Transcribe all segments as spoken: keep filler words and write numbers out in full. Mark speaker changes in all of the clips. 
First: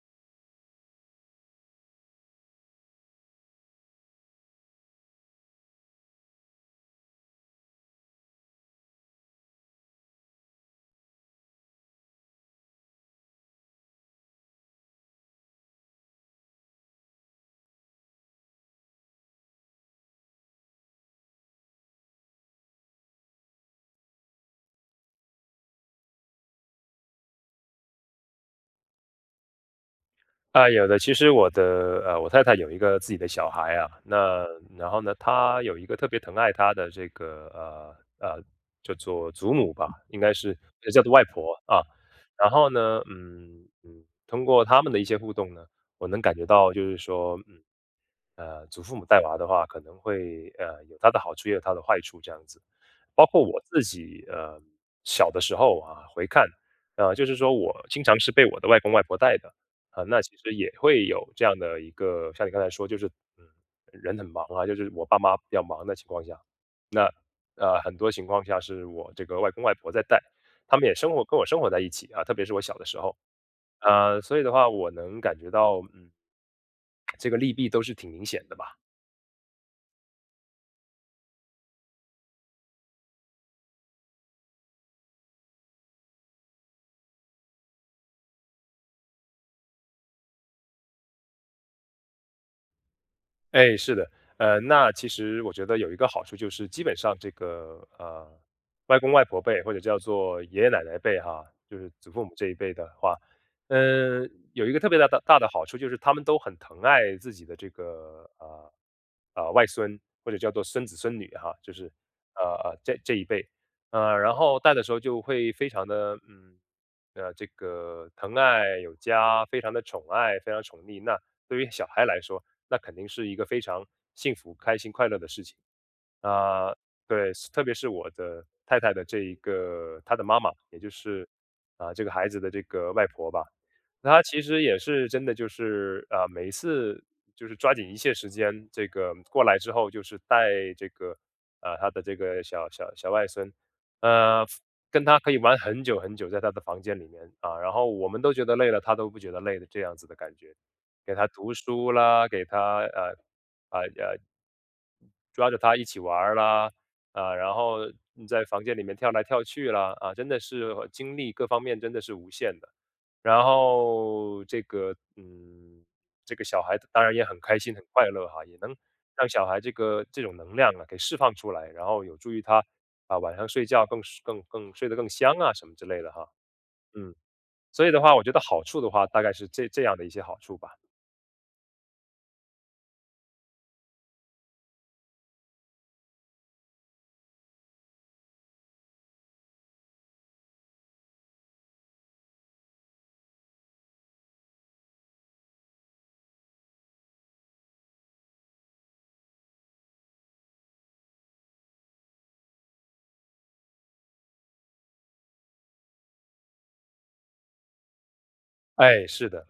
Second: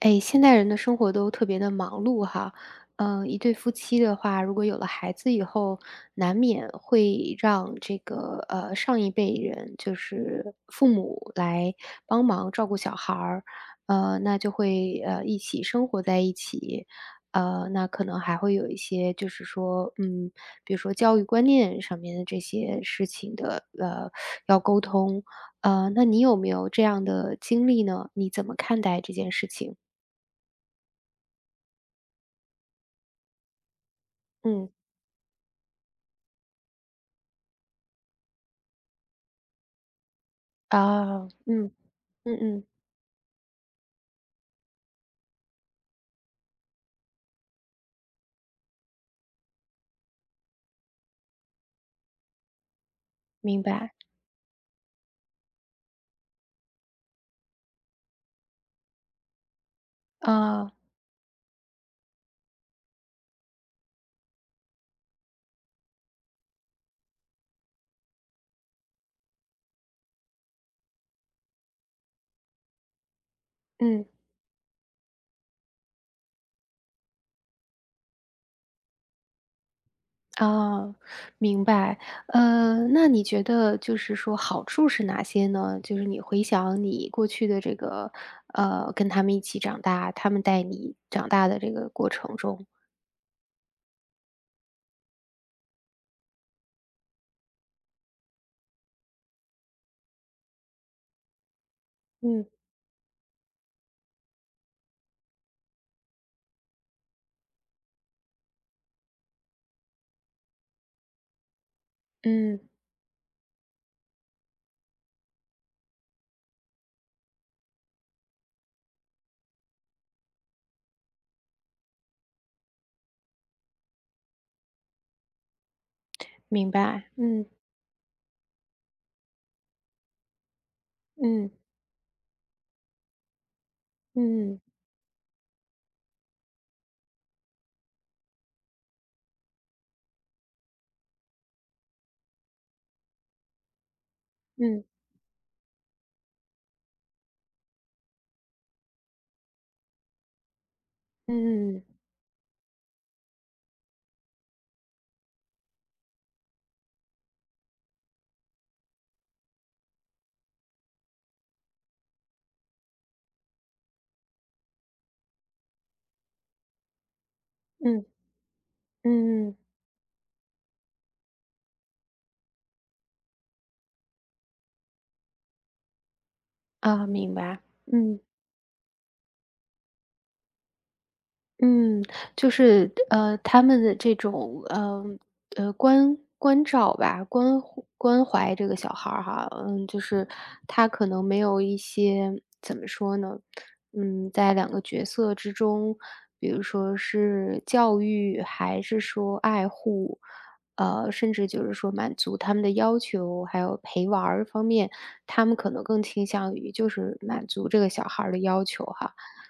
Speaker 1: 哎，现代人的生活都特别的忙碌哈。嗯，一对夫妻的话，如果有了孩子以后，难免会让这个呃上一辈人，就是父母来帮忙照顾小孩儿。呃，那就会呃一起生活在一起。呃，那可能还会有一些就是说，嗯，比如说教育观念上面的这些事情的呃要沟通。呃，那你有没有这样的经历呢？你怎么看待这件事情？
Speaker 2: 啊，有的。其实我的呃，我太太有一个自己的小孩啊，那
Speaker 1: 嗯。
Speaker 2: 然后呢，她有一个特别疼爱她的这个呃呃，叫做祖母吧，应该是呃叫做外
Speaker 1: 啊。
Speaker 2: 婆
Speaker 1: 嗯
Speaker 2: 啊。
Speaker 1: 嗯
Speaker 2: 然
Speaker 1: 嗯。
Speaker 2: 后呢，嗯嗯，通过他们的一些互动呢，我能感觉到就是说，嗯呃，祖父母带娃的话，可能会呃有它的好处，也有它的坏处，这样子。包括我
Speaker 1: 明
Speaker 2: 自
Speaker 1: 白。
Speaker 2: 己，呃，小的时候啊，回看，呃，就是说我经常是被我的外公外婆带的，啊，那其实
Speaker 1: 啊。
Speaker 2: 也会有这样的一个像你刚才说就是，嗯，人很忙啊，就是我爸妈比较忙的情况下，那，呃，很多情况下是我这个外公外婆在带，他们也生活跟我生活在一起啊，特别是我小的时候，
Speaker 1: 嗯。
Speaker 2: 呃，所以的话我能感觉到，嗯，这个利弊都是挺明显的吧。
Speaker 1: 啊。明白。呃，那你觉得就是说好处是哪些呢？就是你回想你过去的这个，呃，跟他们一起长大，他们带你长大的这个过程中。
Speaker 2: 哎，是的，呃，那其实我觉得有一个好处就是，基本上这个呃，外公外婆辈或者叫做爷爷奶奶辈哈，就是祖父母
Speaker 1: 嗯
Speaker 2: 这一辈的话，嗯、有一个特别大的大的好处就是他们都很疼爱自己的这个呃呃外孙或者叫做孙子孙女哈，就是呃
Speaker 1: 嗯。
Speaker 2: 呃这这一辈，呃，然后带的时候就会非常的嗯呃这个疼爱有加，非常的宠爱，非常宠溺。那对于小孩来说，那肯定是一个非常幸福、开心、快乐的事情。
Speaker 1: 明
Speaker 2: 啊、
Speaker 1: 白。
Speaker 2: 对，
Speaker 1: 嗯
Speaker 2: 特别是我的太太的这一个她的妈妈，也就是
Speaker 1: 嗯
Speaker 2: 啊、这个孩子的这个外婆吧，她其
Speaker 1: 嗯
Speaker 2: 实也是真的就是啊、每一次就是抓紧一切时间，这个过来之后就是带这个啊、她的这个小小小外孙，呃，
Speaker 1: 嗯
Speaker 2: 跟他可以玩很久很久，在他的房间里面啊，然后我们都觉得累了，他都不觉得累的这样子的感觉。给他读
Speaker 1: 嗯
Speaker 2: 书
Speaker 1: 嗯
Speaker 2: 啦，给他呃啊呃抓着他一起玩儿啦，啊，然后嗯在房间里面跳来跳去啦，啊，真的是呃精力各方面真的是无限的。然后这个嗯，这个小孩当然也很开心很
Speaker 1: 嗯
Speaker 2: 快乐哈，也能让
Speaker 1: 嗯
Speaker 2: 小
Speaker 1: 嗯。
Speaker 2: 孩这个这种能量啊给释放出来，然后有助于他啊晚上睡觉更更更睡得更香啊什么之类的哈，
Speaker 1: 啊，
Speaker 2: 嗯。
Speaker 1: 明白。
Speaker 2: 所以的话，
Speaker 1: 嗯。
Speaker 2: 我觉得好处的话，大概是这这样的一些好处吧。
Speaker 1: 嗯，就是，呃，他们的这种，呃，呃，关关照吧，关怀关怀这个小孩儿哈。嗯，就是他可能没有一些，怎么说呢？嗯，在两个角色之中，比如说是教育，还是说爱护，呃，甚至就是说满足他们的要求，还有陪玩儿方面，他们可能更倾向于就是满足这个小孩儿的要求
Speaker 2: 哎，
Speaker 1: 哈。
Speaker 2: 是的。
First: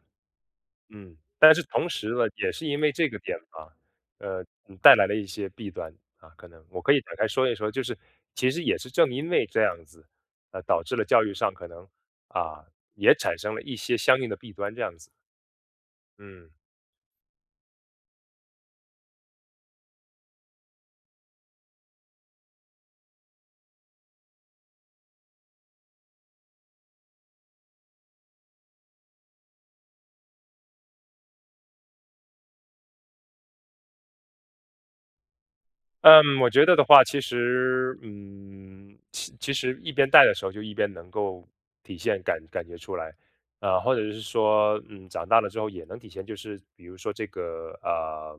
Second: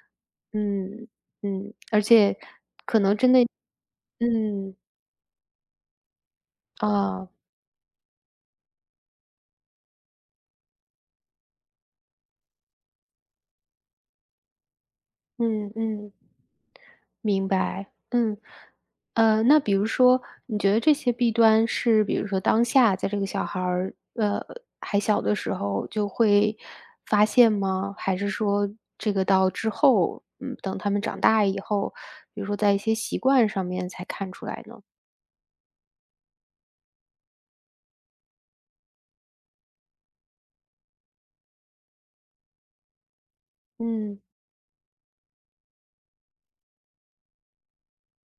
Speaker 1: 嗯。
Speaker 2: 嗯，但是
Speaker 1: 嗯，
Speaker 2: 同
Speaker 1: 而
Speaker 2: 时呢，
Speaker 1: 且
Speaker 2: 也是因为这个点吧，呃，
Speaker 1: 嗯，
Speaker 2: 嗯，带来了一些弊端啊，可能我可以展开
Speaker 1: 啊。
Speaker 2: 说一说，就是其实也是正因为这样子，呃，导致了教育上可能啊也产生了一些相应的弊端，这样子，
Speaker 1: 嗯嗯。
Speaker 2: 嗯。
Speaker 1: 明白。嗯，呃，那比如说，你觉得这些弊端是比如说当下在这个小孩儿，呃，还小的时候就会发现吗？还是说这个到之后，嗯，等他们长大以后，比如说在一些习惯上面才看出来呢？
Speaker 2: 嗯，我觉得的话，其实，嗯，其其实一边带的时候就一边能够体现感感觉出来，啊，或者是
Speaker 1: 嗯。
Speaker 2: 说，嗯，长大了之后也能体现，就是比如说这个，呃，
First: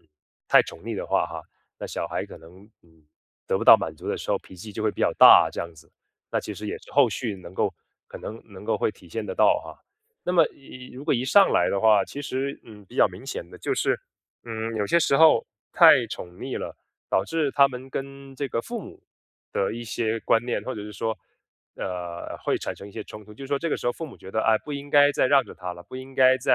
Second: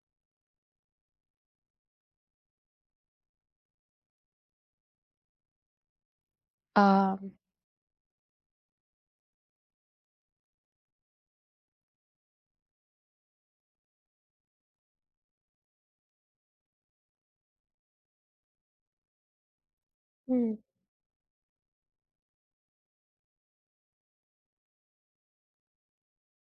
Speaker 2: 嗯太宠溺的话，哈，那小孩可能嗯得不到满足的时候，脾气就会比较大，这样子，那其实也是后
Speaker 1: 啊。
Speaker 2: 续能够可能能够会体现得到哈。那么一如果一上来的话，其实嗯比较明显的就是，嗯，有些时候太宠溺了。导致他们跟这个父母的一些观
Speaker 1: 嗯。
Speaker 2: 念，或者是说，呃，会产生一些冲突。就是说这个时候父母觉得，哎，不应该再让着他了，不应该再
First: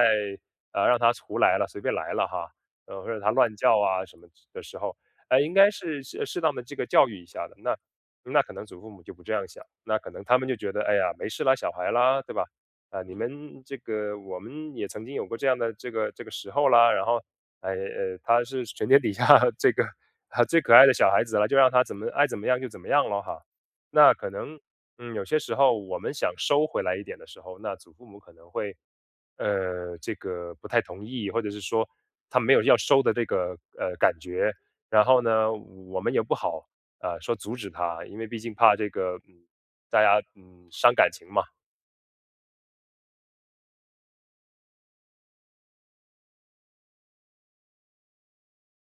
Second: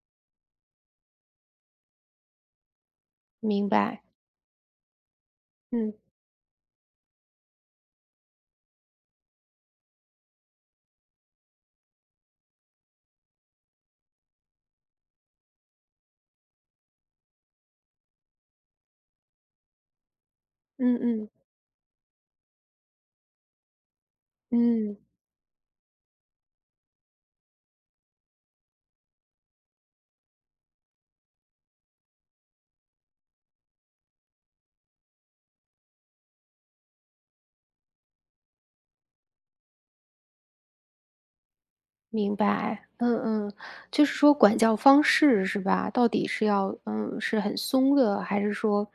Speaker 2: 呃让他胡来了，随便来了哈，呃，或者他乱
Speaker 1: 明
Speaker 2: 叫啊
Speaker 1: 白。
Speaker 2: 什么的时候，哎，应该
Speaker 1: 嗯。
Speaker 2: 是适适当的这个教育一下的。那那可能祖父母就不这样想，那可能他们就觉得，哎呀，没事啦，小孩啦，对吧？啊，你们这个我们也曾经有过这样的这个这个时候啦，然后哎，呃，他是全天底下 这个啊最可爱的
Speaker 1: 嗯
Speaker 2: 小孩
Speaker 1: 嗯。
Speaker 2: 子了，就让他怎么爱怎么样就怎么样了哈。那可能，
Speaker 1: 嗯。
Speaker 2: 嗯，有些时候我们想收回来一点的时候，那祖父母可能会，呃，这个不太同意，或者是说他没有要收的这个呃感觉。然后呢，我们也不好啊说阻止他，因为毕竟怕这个，嗯，大家嗯伤感情嘛。
Speaker 1: 明白。嗯嗯。就是说管教方式是吧？到底是要嗯是很松的，还是说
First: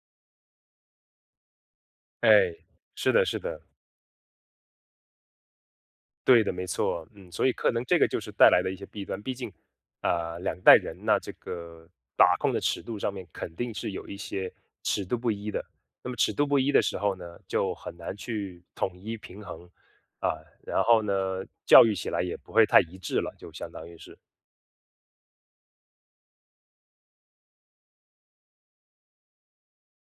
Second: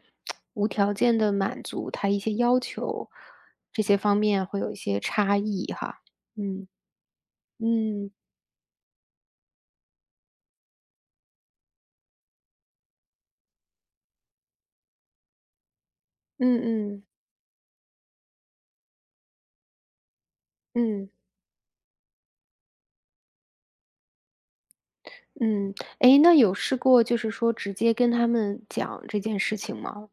Speaker 1: 无条件的满足他一
Speaker 2: 哎，
Speaker 1: 些要求，
Speaker 2: 是的，是的。
Speaker 1: 这些方面会有一些差异哈。
Speaker 2: 对的，没
Speaker 1: 嗯
Speaker 2: 错，嗯，所以可能这个
Speaker 1: 嗯
Speaker 2: 就是带来的一些弊端。毕竟，啊、两代人那这个把控的尺度上面肯定是有一些尺度不一的。那么尺度不
Speaker 1: 嗯
Speaker 2: 一的时
Speaker 1: 嗯
Speaker 2: 候呢，就很难去统一平衡啊、然后
Speaker 1: 嗯
Speaker 2: 呢，教育起来也不会太一致了，就相当于是。
Speaker 1: 嗯。哎，那有试过就是说直接跟他们讲这件事情吗？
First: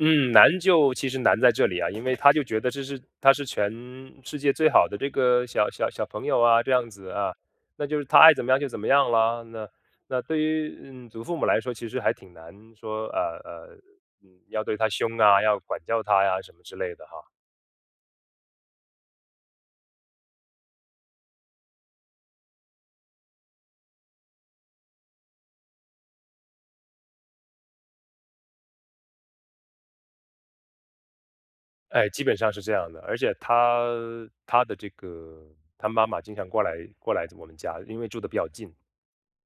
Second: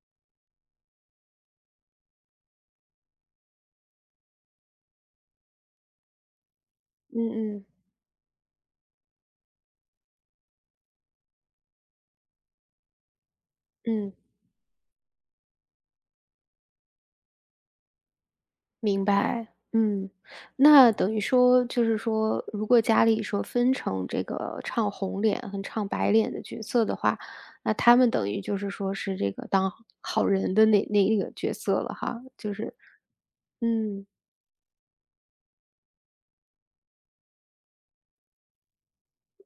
Speaker 2: 嗯，难就其实难在这里啊，因为他就觉得这是他是全世界最好的这个小小小朋友啊，这样子啊，
Speaker 1: 嗯嗯
Speaker 2: 那就是他爱怎么样就怎么样啦。那那对于嗯祖父母来说，其实还挺难说呃呃，
Speaker 1: 嗯。
Speaker 2: 嗯，要对他凶啊，要管教他呀什么之类的哈。
Speaker 1: 明白。嗯，那等于说就是说，如果家里说分成这个唱红脸和唱白脸的角色的话，那他们等于就是说是这个当好人的那那一个角色了
Speaker 2: 哎，基
Speaker 1: 哈，
Speaker 2: 本上
Speaker 1: 就
Speaker 2: 是这
Speaker 1: 是。
Speaker 2: 样的，而且他
Speaker 1: 嗯
Speaker 2: 他的这个他妈妈经常过来过来我们家，因为住的比较近。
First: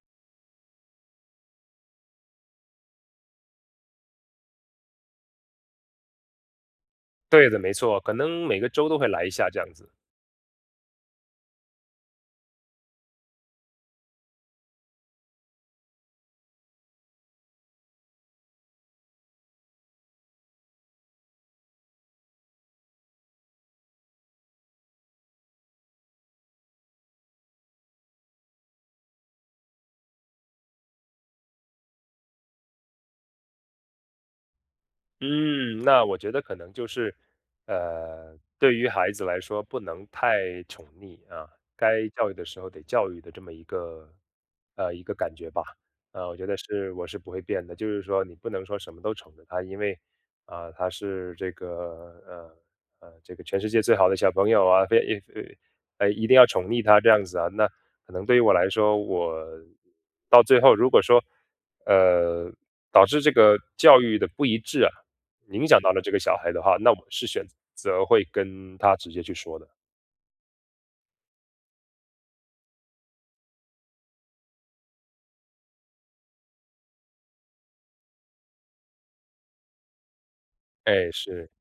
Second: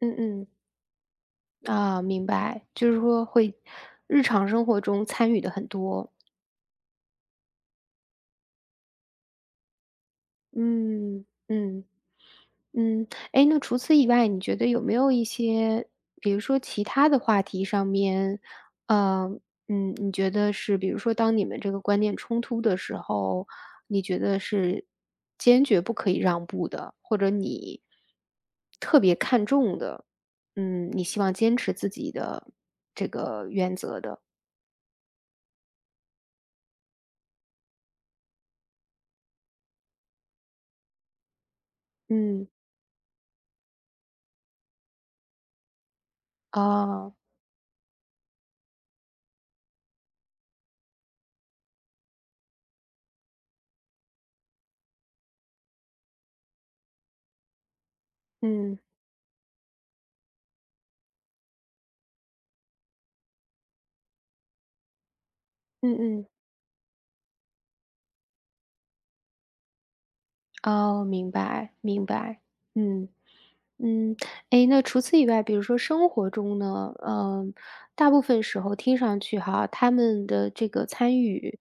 Speaker 1: 嗯嗯。啊，明白，就是说会日常生活中参与的很多。
Speaker 2: 对的，没错，可能每个周都会来一下这样子。
Speaker 1: 嗯嗯。嗯，哎，那除此以外，你觉得有没有一些，比如说其他的话题上面，呃，嗯，你觉得是，比如说当你们这个观念冲突的时候，你觉得是坚决不可以让步的，或者你特别看重的，嗯，你希望坚持自己的这个原则的。
Speaker 2: 嗯，那我觉得可能就是，呃，对于孩子来说，不能太宠溺啊，该教育的
Speaker 1: 嗯。
Speaker 2: 时候得教育的这么一个，呃，一个感觉吧。呃，我觉得是我
Speaker 1: 哦。
Speaker 2: 是不会变的，就是说你不能说什么都宠着他，因为啊，他是这个呃呃这个全世界最好的小朋友啊，非也呃一定要宠溺他这样子啊。那可能对于我来
Speaker 1: 嗯
Speaker 2: 说，我到最后如果说呃导致这个教育的不一致啊。影响到
Speaker 1: 嗯
Speaker 2: 了这个
Speaker 1: 嗯。
Speaker 2: 小孩的话，那我是选择会跟他直接去说的。
Speaker 1: 哦，明白明白。嗯。嗯，诶，那除此以外，比如说生活中呢，嗯，大部分时候听上去哈，他们的这个
Speaker 2: 哎，
Speaker 1: 参
Speaker 2: 是，
Speaker 1: 与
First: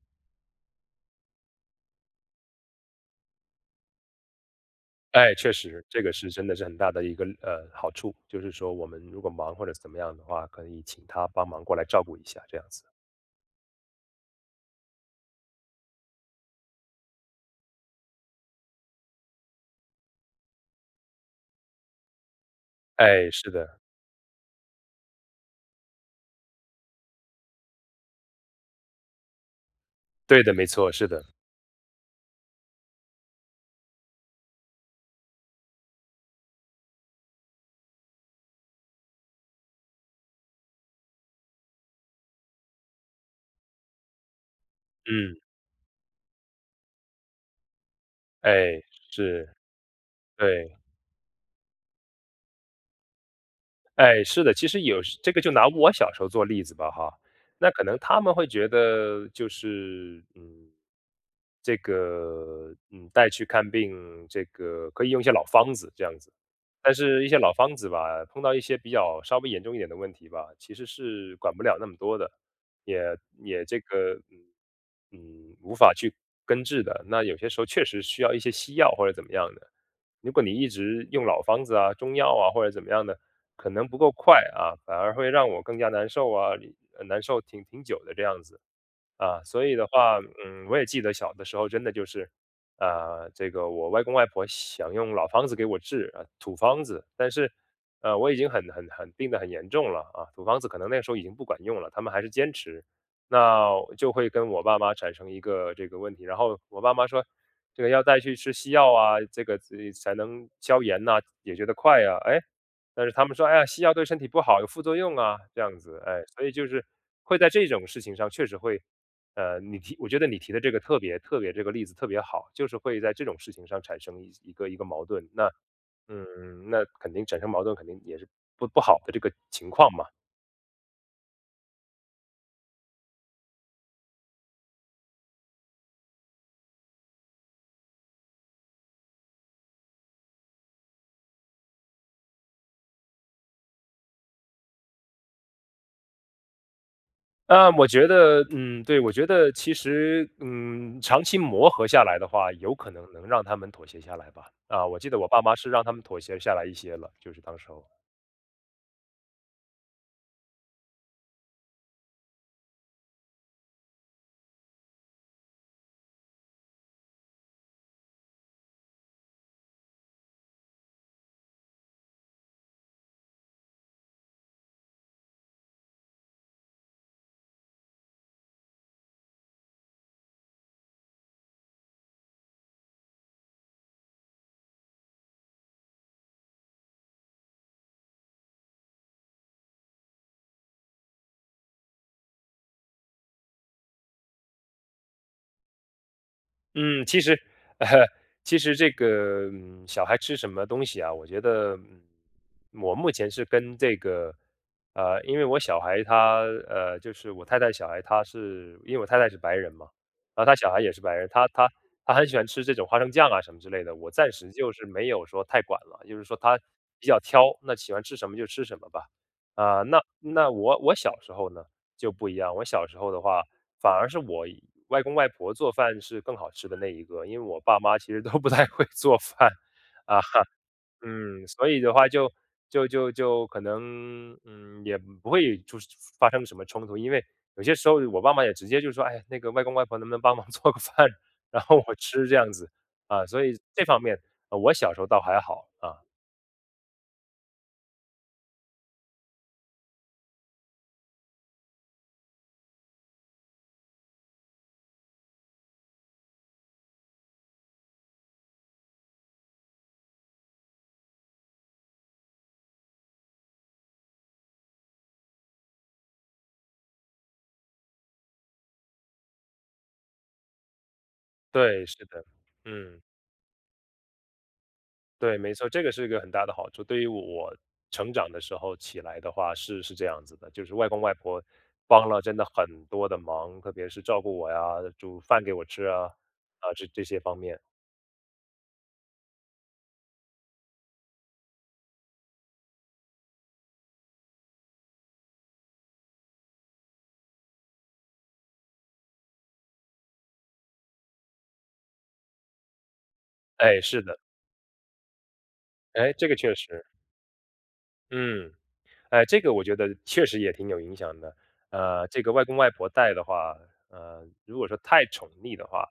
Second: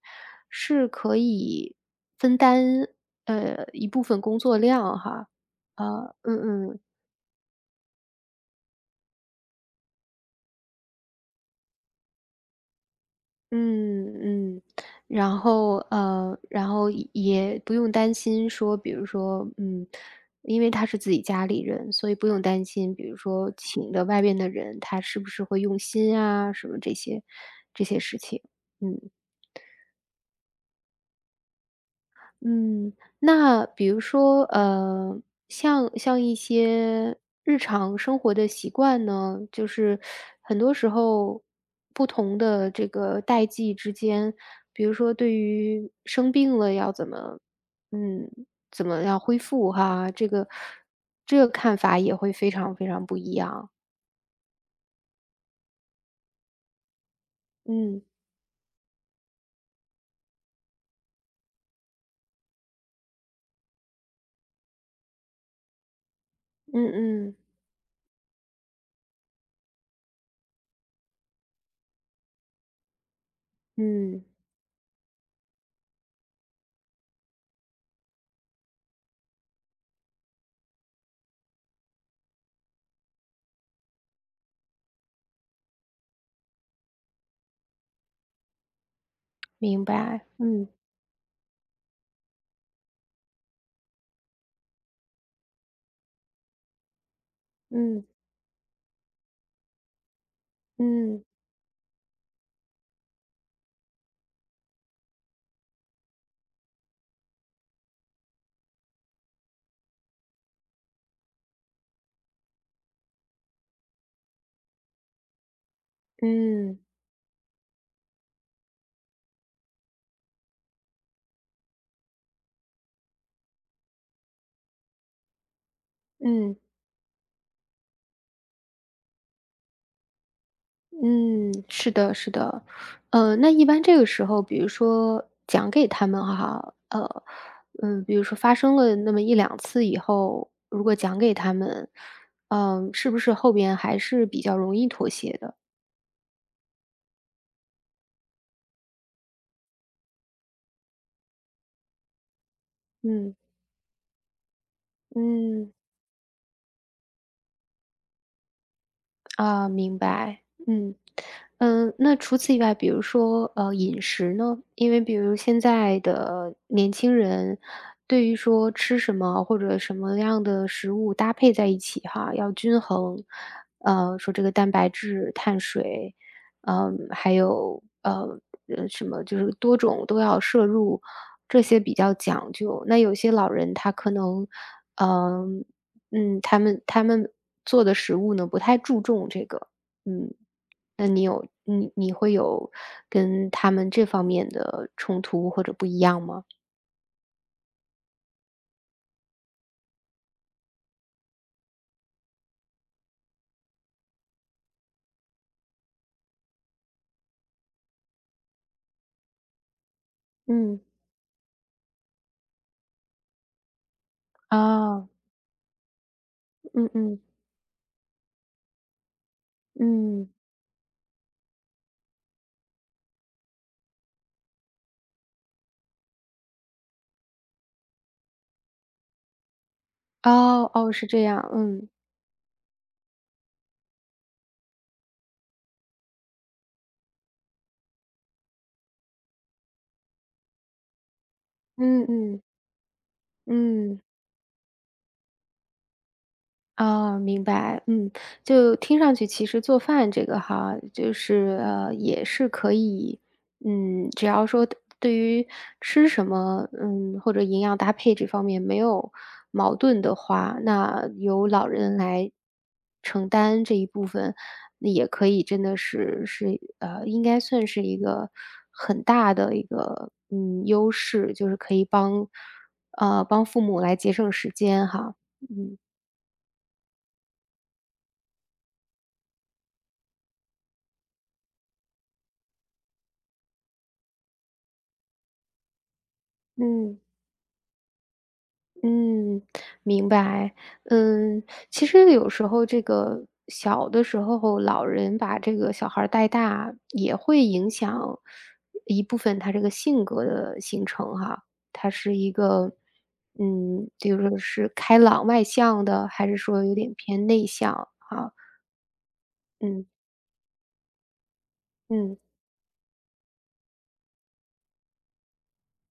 Speaker 1: 是可以分担，呃，一部分工作量哈。
Speaker 2: 哎，确实，这个
Speaker 1: 啊。
Speaker 2: 是
Speaker 1: 嗯
Speaker 2: 真的是很
Speaker 1: 嗯。
Speaker 2: 大的一个呃好处，就是说我们如果忙或者怎么样的话，可以请他帮忙过来照顾一下，这样子。
Speaker 1: 嗯嗯。然后呃，然后也也不用担心说，比如说，嗯，因为他是自己家里人，所以不用担心，比如
Speaker 2: 哎，是
Speaker 1: 说
Speaker 2: 的，
Speaker 1: 请的外边的人，他是不是会用心啊，什么这些这些事情。嗯。
Speaker 2: 对的，没错，是的，
Speaker 1: 嗯，那比如说，呃，像像一些日常生活的习惯呢，就是很多时候不同的这个代际之间，比如说对
Speaker 2: 嗯，
Speaker 1: 于生病了要怎么，嗯，
Speaker 2: 哎，
Speaker 1: 怎么样恢
Speaker 2: 是，
Speaker 1: 复哈，这个
Speaker 2: 对。
Speaker 1: 这个看法也会非常非常不一样。
Speaker 2: 哎，是的，其实有时这个就拿我小时候做例子吧，哈，那可能
Speaker 1: 嗯
Speaker 2: 他们会觉得就是，嗯，这个，嗯，带去看病，这个可以用一些老方子这样子，
Speaker 1: 嗯
Speaker 2: 但是一些
Speaker 1: 嗯
Speaker 2: 老方子吧，碰到一些比较稍微严重一点的问题吧，其实是管不了那么多的。也也这个
Speaker 1: 嗯。
Speaker 2: 嗯嗯无法去根治的。那有些时候确实需要一些西药或者怎么样的。如果你一直用老方子啊、中药啊或者怎么样的，可能不够快啊，反而会让我更加难受啊，呃难受挺挺久的这样子。啊，所以
Speaker 1: 明
Speaker 2: 的话，
Speaker 1: 白。
Speaker 2: 嗯，
Speaker 1: 嗯
Speaker 2: 我也记得小的时候真的就是，啊，这个我外公外婆想用老方子给我治啊，土方子，但是，
Speaker 1: 嗯
Speaker 2: 呃，我已经很很很病得很严重了啊，土方子可能那个时候已
Speaker 1: 嗯
Speaker 2: 经不管用了，他们还是坚持，那我就会跟我爸妈产生一个这个问题，然后我爸妈说，这个要带去吃西药啊，这个呃才能消炎呐、解决得快呀、哎，但是他们说，哎呀，西药对身体不好，有副作用啊，这样子，哎，所以就
Speaker 1: 嗯
Speaker 2: 是会在这种事情上确实会呃，你提我觉得你提的这个特别特别这个例子特别好，就是会在这种事情上产生一一个一个矛盾，那
Speaker 1: 嗯。
Speaker 2: 嗯，那肯定产生矛盾肯定也是不不好的这个情况嘛。
Speaker 1: 嗯，是的，是的。呃，那一般这个时候，比如说讲给他们哈，呃，嗯，比如说发生了那么一两次以后，如果讲给他们，嗯，是不是后边还是比较容易妥协的？
Speaker 2: 啊，我觉得，嗯，对，我觉得其实，嗯，长期磨合下来的话，有可能能
Speaker 1: 嗯。
Speaker 2: 让他们妥协下来吧。啊，我记得我爸妈是
Speaker 1: 嗯。
Speaker 2: 让他们妥协下来一些了，就是当时候。
Speaker 1: 啊，明白。嗯。嗯，那除此以外，比如说，呃，饮食呢？因为比如现在的年轻人，对于说吃什么或者什么样的食物搭配在一起哈，要均衡。呃，说这个蛋白质、碳水，嗯，还有呃呃什么，就是多种都要摄入，这些比较讲究。那有些老人他可能，嗯、嗯，他们他们做的食物呢，不太注重这个。嗯。那你有你你会有跟他们这方面的冲突或者不一样吗？
Speaker 2: 嗯，其实，呃，其实这个嗯小孩吃什么东西啊？我觉得，嗯，我目前是跟这个，呃，因为我小孩他，呃，就是我太太小孩，他是因为我太太是白人嘛，然后他小孩
Speaker 1: 嗯。
Speaker 2: 也是白人，他他他很喜欢吃这种花生酱啊什么之类的。我暂时就是没
Speaker 1: 啊。
Speaker 2: 有说太管了，就是说他
Speaker 1: 嗯
Speaker 2: 比较
Speaker 1: 嗯。
Speaker 2: 挑，那喜欢吃什么就吃什么吧。啊、那
Speaker 1: 嗯。
Speaker 2: 那我我小时候呢就不一样，我小时候的话。反而是我外公外婆做饭是更好吃的那一个，因为我爸妈其实都不太会做饭，啊，
Speaker 1: 哦。哦，是这
Speaker 2: 嗯，
Speaker 1: 样。
Speaker 2: 所以
Speaker 1: 嗯。
Speaker 2: 的话就就就就可能，嗯，也不会出发生什么冲突。因为有些时候我爸妈也直接就说："哎，那个外公外婆能不能帮忙做个饭，然后我
Speaker 1: 嗯
Speaker 2: 吃这
Speaker 1: 嗯。
Speaker 2: 样子。"啊，所以这
Speaker 1: 嗯。
Speaker 2: 方面，呃我小时候倒还好，啊，
Speaker 1: 哦，明白。嗯，就听上去其实做饭这个哈，就是呃，也是可以，嗯，只要说对于吃什么，嗯，或者营养搭配这方面没有矛盾的话，那由老人来承担这一部分，那也可以，真的是是呃，应该算是一个很大的一个嗯优势，就是可
Speaker 2: 对，
Speaker 1: 以
Speaker 2: 是的，
Speaker 1: 帮
Speaker 2: 嗯。
Speaker 1: 呃帮父母来节省时间哈。
Speaker 2: 对，没错，
Speaker 1: 嗯。
Speaker 2: 这个是一个很大的好处。对于我我成长的时候起来的话，是是这样子的，就是外公外婆帮了真的很多的忙，特别是照顾我呀，煮饭给我吃啊，啊，这
Speaker 1: 嗯。
Speaker 2: 这些方面。
Speaker 1: 嗯，明白。嗯，其实有时候这个小的时候，老人把这个小孩儿带大，也会影响一部分他这个性格的形成哈。他是一个，
Speaker 2: 哎，
Speaker 1: 嗯，
Speaker 2: 是
Speaker 1: 比
Speaker 2: 的，
Speaker 1: 如说是开朗外向的，
Speaker 2: 哎，
Speaker 1: 还
Speaker 2: 这个
Speaker 1: 是
Speaker 2: 确
Speaker 1: 说有
Speaker 2: 实，
Speaker 1: 点偏内向哈。
Speaker 2: 嗯，哎，这个我觉
Speaker 1: 嗯
Speaker 2: 得确实也挺有影响的。呃，
Speaker 1: 嗯
Speaker 2: 这个外公外婆带的话，呃，如果说太宠溺的话，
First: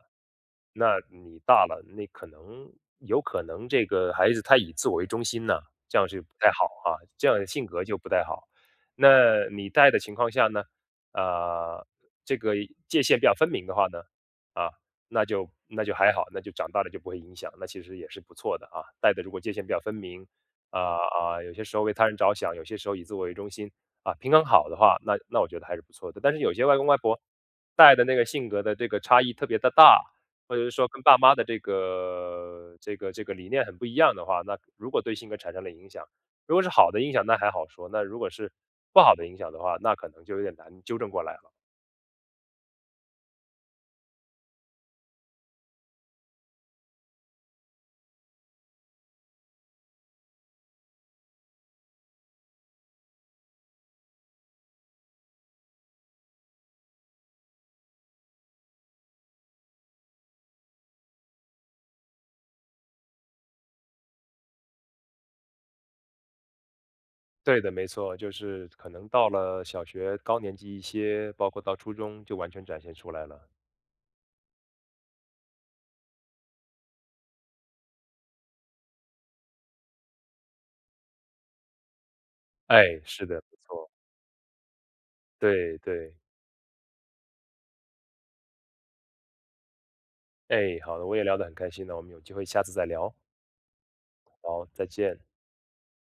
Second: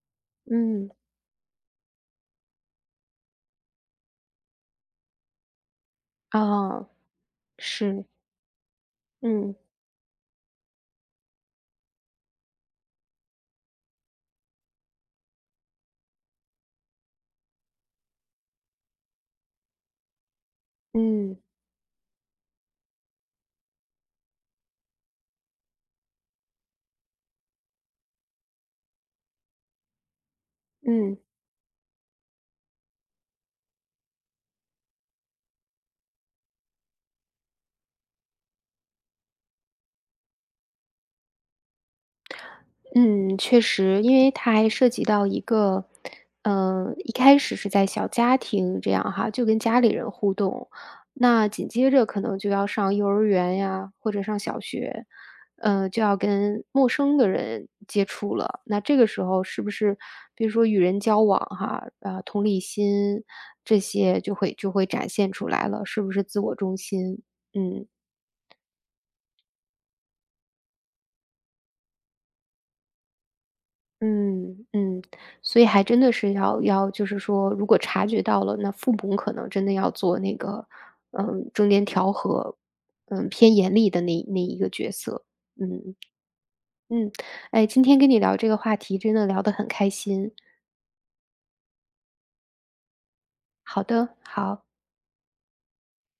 Speaker 1: 嗯。
Speaker 2: 那你大了，那可能有可能这个孩子他以自我为中心呢，这样是不太好
Speaker 1: 啊。
Speaker 2: 啊，这样的性格就
Speaker 1: 是。
Speaker 2: 不太好。那
Speaker 1: 嗯
Speaker 2: 你带的情况下呢，呃，这个界限比较分明的话呢，啊，那就那就还好，那就长大了就不会影响，那其实也是不错的啊。带的如果界限比较分明，啊、
Speaker 1: 嗯
Speaker 2: 啊，有些时候为他人着想，有些时候以自我为中心啊，平衡好的话，那那我觉得还是不错的。但是有些外公外婆带的那个性格的这个差异特别的大或者是说跟爸
Speaker 1: 嗯。
Speaker 2: 妈的这个这个这个理念很不一样的话，那如果对性格产生了影响，如果是好的影响，那还好说；那如果是不好的影响的话，那可能就有点难纠正过来了。
Speaker 1: 嗯，确实，因为它还涉及到一个，嗯，一开始是在小家庭这样哈，就跟家里人互动，那紧接着可能就要上幼儿园呀，或者上小学，嗯，就要跟陌生的人接触了。那这个时候是不是，比如说与人交往哈，啊，同理心这些就会就会展现出来了，是不是自我中心？
Speaker 2: 对的，
Speaker 1: 嗯。
Speaker 2: 没错，就是可能到了小学高年级一些，包括到初中就完全展现出来了。
Speaker 1: 嗯嗯。所以还真的是要要就是说，如果察觉到了，那父母可能真的要做那个，嗯，中间调和，
Speaker 2: 哎，是
Speaker 1: 嗯，
Speaker 2: 的，不
Speaker 1: 偏严
Speaker 2: 错，
Speaker 1: 厉的那那一个角色。
Speaker 2: 对
Speaker 1: 嗯
Speaker 2: 对，
Speaker 1: 嗯。哎，今天跟你聊这个话题，真的聊得很开心。
Speaker 2: 哎，好的，我也聊得很开心呢，我们有机会下次再聊，
Speaker 1: 好的，
Speaker 2: 好，
Speaker 1: 好。
Speaker 2: 再见。